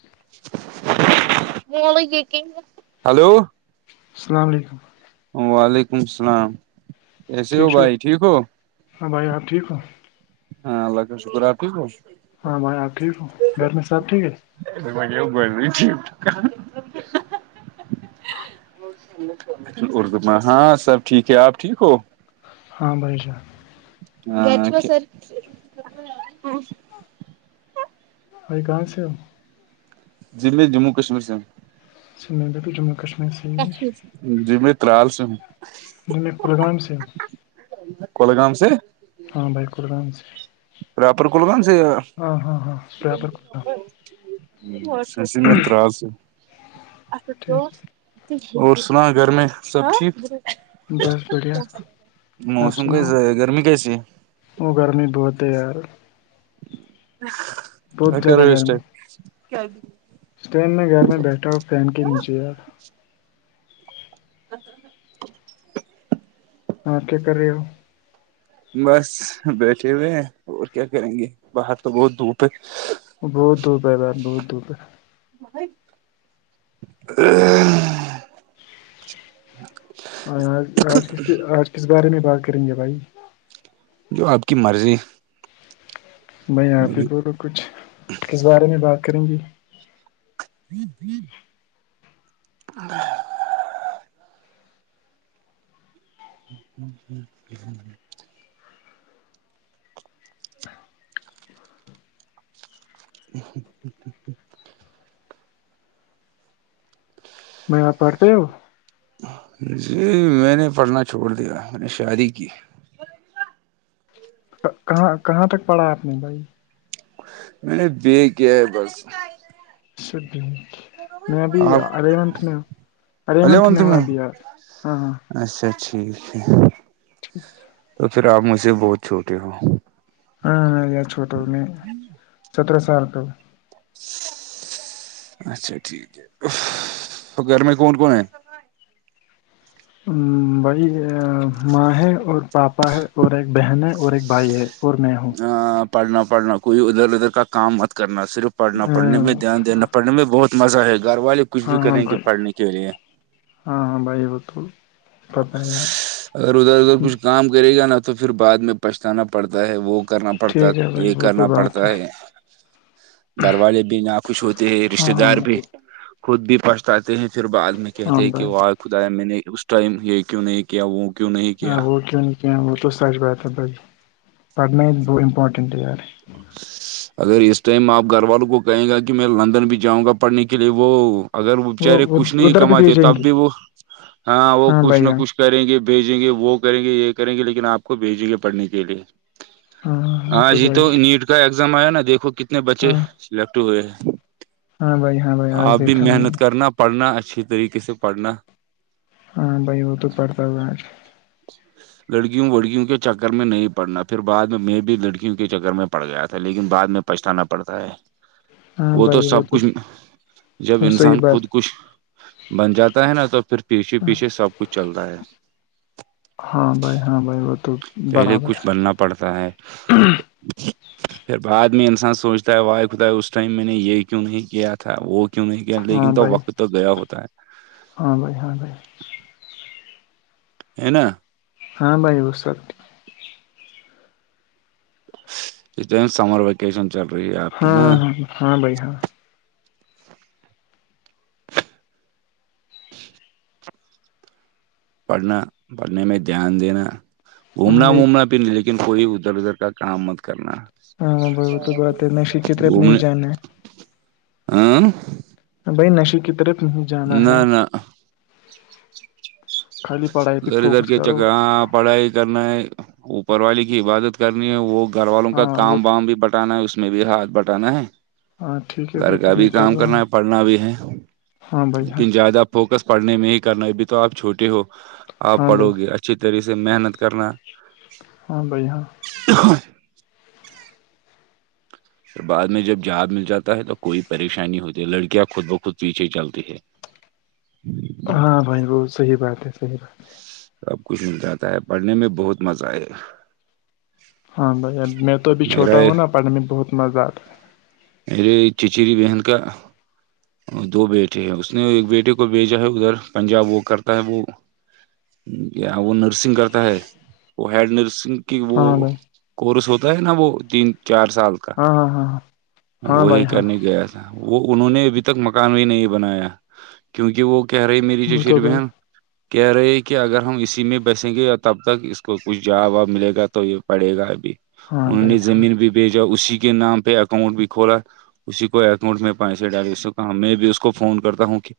جی hello السلام علیکم وعلیکم السلام کیسے ہو بھائی ٹھیک ہو ہاں بھائی آپ ٹھیک ہو ہاں اللہگ شکراپی کو ہاں بھائی آپ ٹھیک ہو گھر میں سب ٹھیک ہے مے گول رہی اردو میں ہاں سب ٹھیک ہے آپ ٹھیک ہو ہاں بھائی جا گج سرہ بھائی کہاں سے ہو جی میں جموں کشمیر سے سرینگر پ جموں کشمیر سے ہی ہوں جی میں ترالس جی میں کلگام سے کولگؤ سے ہاں بھائی کلران سے رپر کول گان ہاں ہاں ہاں برابر کلگام سے مترال سے ٹھیک اور سنا گھر میں سب ٹھیک بس بڑھیا آپ موسم سناؤ کیسا گرمی کیسی ہے وہ گرمی بہت ہے یار ہ بہت کرو زیادہ اسٹ گرمی اس ٹائم میں گھر میں بیٹھا ہوں فین کے نیچے یار [inaudible] ہاں کیا کر رہے ہو بس بیٹھے ہوئے ہیں اور کیا کریں گے باہر تو بہت دھوپ ہے بہت دور پ ہے بار بہت دور [inaudible] [inaudible] آج آج کس آج کس بارے میں بات کریں گے بھائی جو آپ کی مرضی میں یہ آاںپ ہی بولو کچھ ک بارے میں بات کریں گی جی [inaudible] [inaudible] [inaudible] میں آاں پڑھتے جی میں نے پڑھنا چھوڑ دیا میں نے شادی کی کہاں کہاں تک پڑا آپ نے بھائی میں نے بے کیا ہے بس بمت میں ابھی آپ ارے منتھ میں ہوں ارے بھلے ہو منتھ میں ہوں تمہیں ابھی یار ہاں ہاں اچھا ٹھیک ہے [inaudible] تو پھر آپ مجھے بہت چھوٹے ہو ہاں میں یا چھوٹا ہوں میں سترہ سال پہ ہ اچھا ٹھیک ہے تو گھر میں کون کون ہے بی ماں ہے اور پاپا ہے اور ایک بہن ہے اور ایک بھائی ہے اور میں ہوں پڑھنا پڑھنا کوئی ادھر ادھر کا کام مت کرنا صرف پڑھنا پڑنے میں ہاں دھیان دینا پڑنے میں بہت مزہ ہے گھر والے کچھ بھی ہاں کریں گے بھائی پڑھنے کے لیے ہاں ہاں بھائی وہ تو پتہ ہے یار اگر ادھر ادھر کچھ کام کرے گا نا تو پھر بعد میں پچھتانا پڑتا ہے وہ کرنا پڑتا ہے ٹھیک بھائی یہ وہ تو کرنا پڑتا بات ہے دروازے بھی نہ خوش ہوتے ہے رشتے ہاں ہاں دار وہ بھی تو خود بھی پچھتاتے ہیں پھر بعد میں ہاں کہتے کہ بھائی و خدا میں نے اس ٹائم یہ کیوں نہیں کیا وہوں کیوں نہیں کیا اں وہ کیوں ن کہ وہ تو سچ بات ہے ب پن بہ امپارٹنٹ ار اگر اس ٹائم آپ گھر والوں کو کہے گا کہ میں لندن بھی جاؤں گا پڑھنے کے لیے وہ اگر وہ بچارے کچھ نہیں ادھر بھی کماتے بھیجیں تب گے بھی وہ ہاں وہ کچھ بھائی نہ ہاں کچھ کریں گے بھیجیں گے وہ کریں گے یہ کریں گے لیکن آپ کو بھیجیں گے پڑھنے کے لیے ہاں وہ ہاں جی تو بھائی نیٹ کا ایگزام آیا نا دیکھو کتنے بچے ہاں لکٹ ہوئے ہے ہاں بھائی ہاں بھائی آج اب بھی دیکھا میں محنت نے کرنا پڑھنا اچھے طریقے سے پڑھنا ہاں بھائی وہ تو پڑھتا ہو آج [inaudible] لڑکیوں وڑکیوں کے چکر میں نہیں پڑھنا پھر بعد میں میں بھی لڑکیوں کے چکر میں پڑ گیا تھا لیکن بعد میں پچھتانا پڑتا ہے وہ تو سب کچھ جب وہ صحیح انسان بات خود کچھ بن جاتا ہے نا تو پھر پیچھے پیچھے سب کچھ چلتا ہے ہاں بھائی ہاں بھائی وہ تو پہلے برابر کچھ ہے بننا پڑتا ہے پھر بعد میں انسان سوچتا ہے وائی خدا اس ٹائم میں نے یہ کیوں نہیں کیا تھا وہ کیوں نہیں ہاں لیکن تو بھائی وقت تو گیا ہوتا ہے ہاں بھائی ہاں بھائی ہے نا ہاں بھائی وہ سب اسم سمر ویکیشن چل رہی ہے آپ ہاں کی نا ہاں ہاں ہاں بھائی ہاں پڑھنا پڑھنے میں دھیان دینا ہاں گھومنا بھائی وومنا نہیں لیکن کوئی ادھر ادھر کا کام مت کرنا ہاں ب وہ تو بات ہے کیتے اپنی ہی گھومنے جانے ہاں بھائی نشے کی طرف نہیں جانا ہے نہ نہ خالی پڑھائی پہ ادھر ادھر فوکس کے کرو چکراں پڑھائی کرنا ہے اوپر والی کی عبادت کرنی ہے وہ گھر والوں کا ہاں وہ کام وام بھی بٹانا ہے اس میں بھی ہاتھ بٹانا ہے ہاں ٹھیک ہے گھر وہ کا تو میں بھی کر کام رہا کرنا ہوں ہے پڑھنا بھی ہے ہاں بھائی ہاں لیکن زیادہ فوکس پڑھنے میں ہی کرنا ہے ابھی تو آپ چھوٹے ہو آپ ہاں بھائی پڑھو گے اچھا اچھی طرح سے محنت کرنا ہاں بھائی ہاں [unintelligible] پ بعد میں جب جاب مل جاتا ہے تو کوئی پریشانی ہوتی ہے لڑکیاں خود بخود پیچھے چلتی ہے ہوں ہاں بھائی وہ صحیح بات ہے صحیح بات سب کچھ مل جاتا ہے پڑھنے میں بہت مزہ آئے ہاں بھائی میں تو اب میرا چھوٹا ہوں نا پڑھنے میں بہت مزہ آتا ہے اے چیچری بہن کا دو بیٹے ہیں اس نے ایک بیٹے کو بھیجا ہے ادھر پنجاب وہ کرتا ہے وہ کیا وہ نرسنگ کرتا ہے وہ ہیڈ نرسنگ کہ ہاں وہ بھائی کورس ہوتا ہے نا وہ تین چار سال ہاں ہاں ہاں ہاں ہاں بھائی وہی ہاں کہنے گیا وہ انہوں نے ابھی تک مکان بھی نہیں بنایا کیونکہ وہ کہہ رہی میری ج وہ تو شری بات بہن کہہ رہے ہیں کہ اگر ہم اسی میں بسیں گے اور تب تک اس کو کچھ جاب واب ملے گا تو یہ پڑے گا ابھی ہاں انہوں بھائی نے ہاں زمین بھی بھیجا اسی کے نام پہ اکاؤنٹ بھی کھلا اسی کو اکاؤنٹ میں پانچسو ڈائی سو ہاں میں بھی اس کو فون کرتا ہوں کہ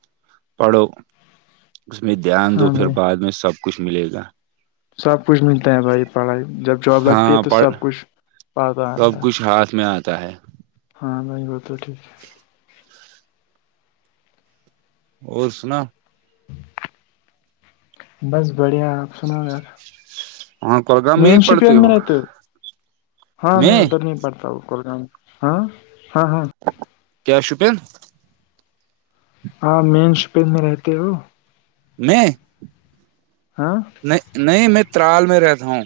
پڑھو اس میں دھیان دو ہاں پھر بھائی بعد میں سب کچھ ملے گا سب کچھ ملتا ہے بھائی پڑھائی جب جاب لگتی ہے ہاں تو پڑ سب کچھ پاتا سب ہے کچھ ہاتھ میں آتا ہے ہاں بھائی بات تو ٹھیک ہے اور سنا بس بڑھیا آپ سناو یار وہاں کولگام میں ہی مین شپین پڑھتے میں ہو رہتے ہاں میں ادھر نہیں پڑتا ہوں کولگام ہاں ہاں ہاں کیا شوپین ہاں مین شپین میں رہتے ہو میں ہاں نہیں نہیں میں ترال میں رہتا ہوں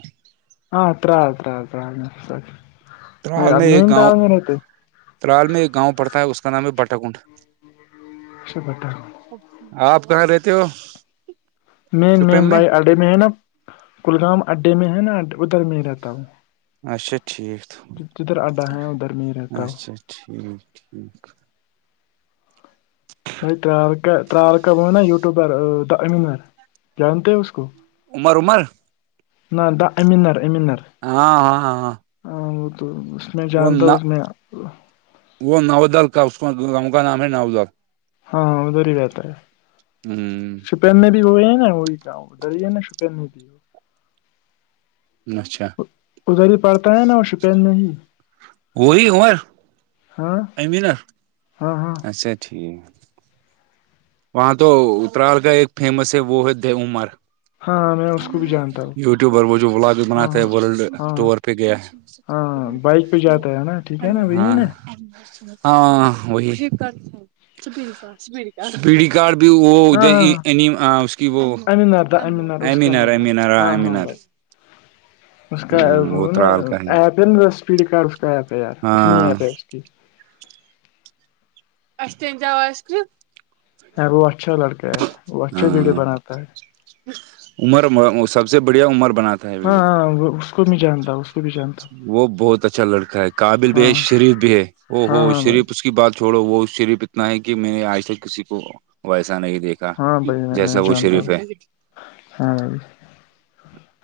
ہاںت آت آ م آالن تلال میں ایک گاؤں پڑتا ہے اس کا نام ہے بٹا کنڈ کچھ پ آپ کہاں رہتے ہو مین مین بھائی اڈے میں ہے نا کلگام اڈے میں ہے نا ادھر میں ہی رہتا ہوں اچھا ٹھیک جدھر آڈا ہے ادھر نہیں رہتا وہ اچھا ٹھیک ٹھیک ب ترالکا ترالکا ب نا وٹٹیوبر امینر جانتے ہیں اس کو عمر عمر نہ د امنار ایمنار ہاں ہاں ہاں ہاں وہ تو اس میں وہ جانتا ہوں اس میں وہ نوودل کا اس کا نام ہے ناوودل ہاں ہاں ادھر ہی رہتا ہے ہوں شپین میں بھی ہوئے ہیں نا وہی کیا ادھر ہی ہے نا شپین میں بھی وہ اچھا ادھر ہی پڑتا ہے نا وہ شپین میں ہی وہی عمر ہاں ام نا ہاں ہاں اسا ٹھیک وہاں تو اترال کا ایک فیمس ہے وہ ہے د عمر ہاںاں میں اس کو بھی جانتا ہوں یوٹیوبر وہ جو بلاگ بھی ہاں بناتے ہے ورلڈ ہاں ٹور پہ گیا ہے ہاں بائک پہ جاتا ہے نا ٹھیک ہے نا وہی ہے اں نا ہاں وہی پیڑی کارڈ بھی وہ ہاں ادھر ہاں ہاں اس کی وہ امین آدا امین آدا اس کا ایمینار نام ہے ایمینار ہ ہاں ہاں ایمینار بھائی اس کا نا ترال کا ہی ایپ ہے نا اسپیڈ کارڈ اس کا ایپ ہے یار اپنی ہاں ایپ ہے کی اچ ا ان جاوس کیت وہ اچھا لڑکا ہے وہ اچھا ویڈیو ہاں بناتا ہے عمر سب سے بڑھیا عمر بناتا ہے ویڈیو ہاں ہاں اس کو میں جانتا ہوں کو بھی جانتا ہوں۔ وہ بہت اچھا لڑکا ہے قابل بھی ہاں ہے شریف بھی ہے او ہو ہاں ہاں بھائی شریف اس کی بات چھوڑو وہ اس شریف اتنا ہے کہ میں نے آج تک کسی کو ویسا نہیں دیکھا ہاں کا بھائی میں میں جیسا وہ جانتا ہوں شریف ہے ہاں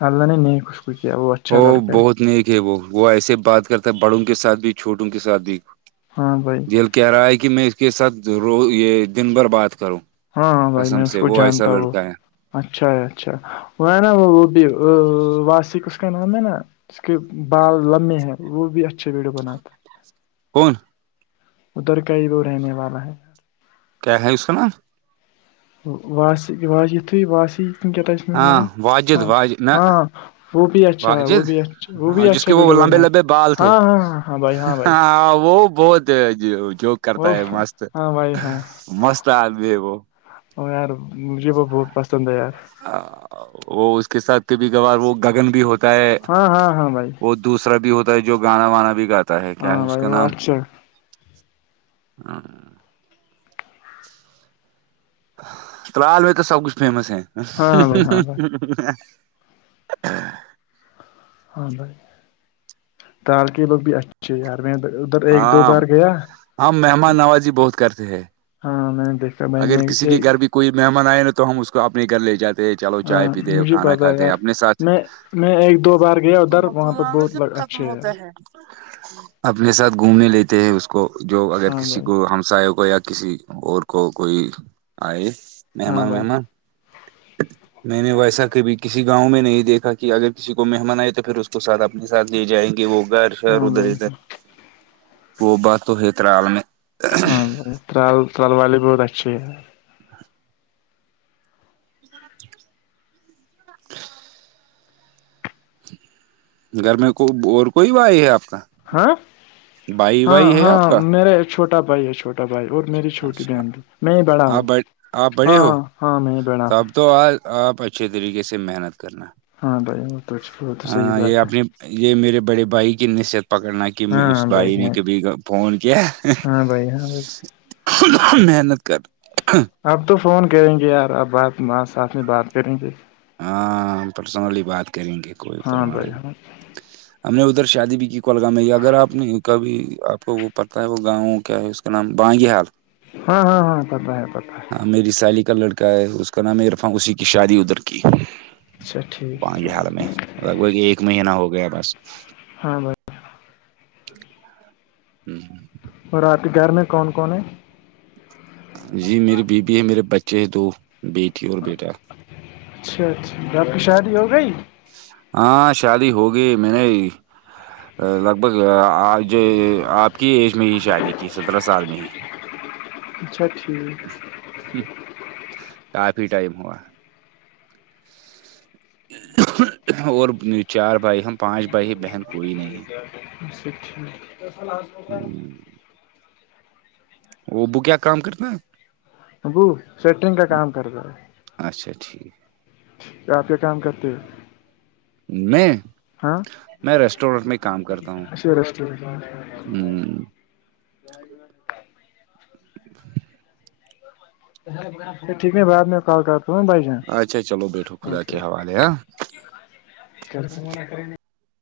اللہ نے نیک اس کوکیا وہ اچھا لڑکا ہے اتنے کے وہ وہ ایسے بات کرتا بڑوں کے ساتھ بھی چھوٹوں کے ساتھ بھی ہاں بھائی دل کہہ رہا ہے کہ میں اس کے ساتھ ر یہ دن بھر بات کروں ہاں ہاں بھائی قسم میں اس سے کو وہ ایسا جانتا ہوں لڑکا ہے اچھا اچھا وہ ہے نا وہ وہ بھی واسک اس کا نام ہے نا اس کے بال لمبے ہیں وہ بھی اچھے ویڈیو بناتے کون ادھر کا ہی وہ رہنے والا ہے کیا ہے اس کا نام [unintelligible] ہاں واجد واجد نہ وہ بھی اچھا ہے وہ واجد بھی اچھا وہ ہاں بھی جس اچھا کے وہ ویڈیو لمبے بنا لمبے بال ہاں تھے ہاں ہاں ہاں بھائی ہاں وہ بہت جوک کرتا وہ ہے مست ہاں بھائی ہاں مست آدمی ہے وہ اور یار مجھے وہ بہت پسند ہے یار وہ اس کے ساتھ کبھی کبھار وہ گگن بھی ہوتا ہے ہاں ہاں ہاں بھائی وہ دوسرا بھی ہوتا ہے جو گانا وانا بھی گاتا ہے کیا ہے ہاں اس بھائی کا وہ نام اچھا ہاں ترال میں تو سب کچھ فیمس ہے ہاں بھائی ہاں بھائی ہاں بھائی ترال کے لوگ بھی اچھے ہے میں ادھر ایک دو ہاں بار گیا ہم مہمان نوازی بہت کرتے ہیں ہاں میں نے دیکھا میں نے اگر کسی کے گھر بھی کوئی مہمان آئے نا تو ہم اس کو اپنے گھرے لے جاتے چلو ہاں چائے پیتے مجھے کھانا پتا ہے کھاتے یار اپنے ساتھ میں میں ایک دو بار گیا ادھر وہاں پر بہت اچھے ہے [unintelligible] اپنے ساتھ گھومنے لیتے ہیں اس کو جو اگر ہاں کسی بھائی کو ہمسایہ کو یا کسی اور کو کوئی آئے ہاں مہمان بھائی وہمان میں نے ویسا کبھی کسی گاؤں میں نہیں دیکھا کہ اگر کسی کو مہمان آئے تو پھر اس کو ساتھ آپ ساتھ ہی جائیں گے وہ گھر شھر ہاں ادھر بھائی ادھر وہ بات تو ہے ترال میں ہاں جی ترال ترال والے بہت اچھے ہے [inaudible] گھر میں کو اور کوئی بھائی ہے آپ کا ہا بھائی ہاں وائی ہے ہاں آپ کا میرا ایک چھوٹا بھائی ہے چھوٹا چھوٹا بھائی اور میری چھوٹی اچھا بہن بھی میں بڑا ہوں آپ ب آپ بڑے ہاں ہو ہاں میں ہی بڑا ہوں تب تو آج آپ اچھے طریقے سے محنت کرنا ہاں بھائی تو وہ تو صحیح یہ بات ہے اپنی یہ میرے بڑے بھائی کی نصیحت پکڑنا کہ میں اس ہاں بھائی نے ہاں کبھی فون کیا ہاں بھائی ہاں بھائی محنت کر اب تو فون کریں گے یار آپ بات ساتھ میں بات کریں گے ہاں پرسنلی بات کریں گے کوئی ہاں پروا بھائی نہیں ہاں ہم نے ادھر شادی بھی کی کولگام میں اگر آپ نے کبھی آپ کو وہ پتا ہے وہ گاؤں کیا ہے اس کا اس کا نام بانگی حال ہاں ہاں ہاں پتا ہے پتا ہے ہاں میری سالی کا لڑکا ہے اس کا نام عرفان اسی کی شادی ادھر کی اچھا ٹھیک بانی حال میں لگ بھگ ایک مہینہ ہو گیا بس ہاں بس ہممم اور آپ کے گھر میں کون کون ہے جی میری بیوی ہے میرے بچے ہیں دو بیٹی اور بیٹا اچھا اچھا جی آپ کی شادی ہو گئی ہاں شادی ہوگی میں نے لگ بھگ آ ج آپ کی ایج میں ہی شادی کی سترہ سال میں ہی اچھا ٹھیک کافی ٹائم ہوا اور چار بھائی ہم پانچ بھائی ہے بہن کوئی نہیں ہے اچھا ٹھیک ہممم ابو کیا کام کرتا ہیں ابو سیٹنگ کا کام کر رہ ہے اچھا ٹھیک آپ کے کام کرتے ہو میں ہاں میں ریسٹورینٹ میں کام کرتا ہوں اسی ریسٹورینٹ ہمم [inaudible] ٹھیک بعد میں کال کرتا ہوں بھائی جان اچھا چلو بیٹھو خدا کے حوالے ہا چل کو منا کر نہیں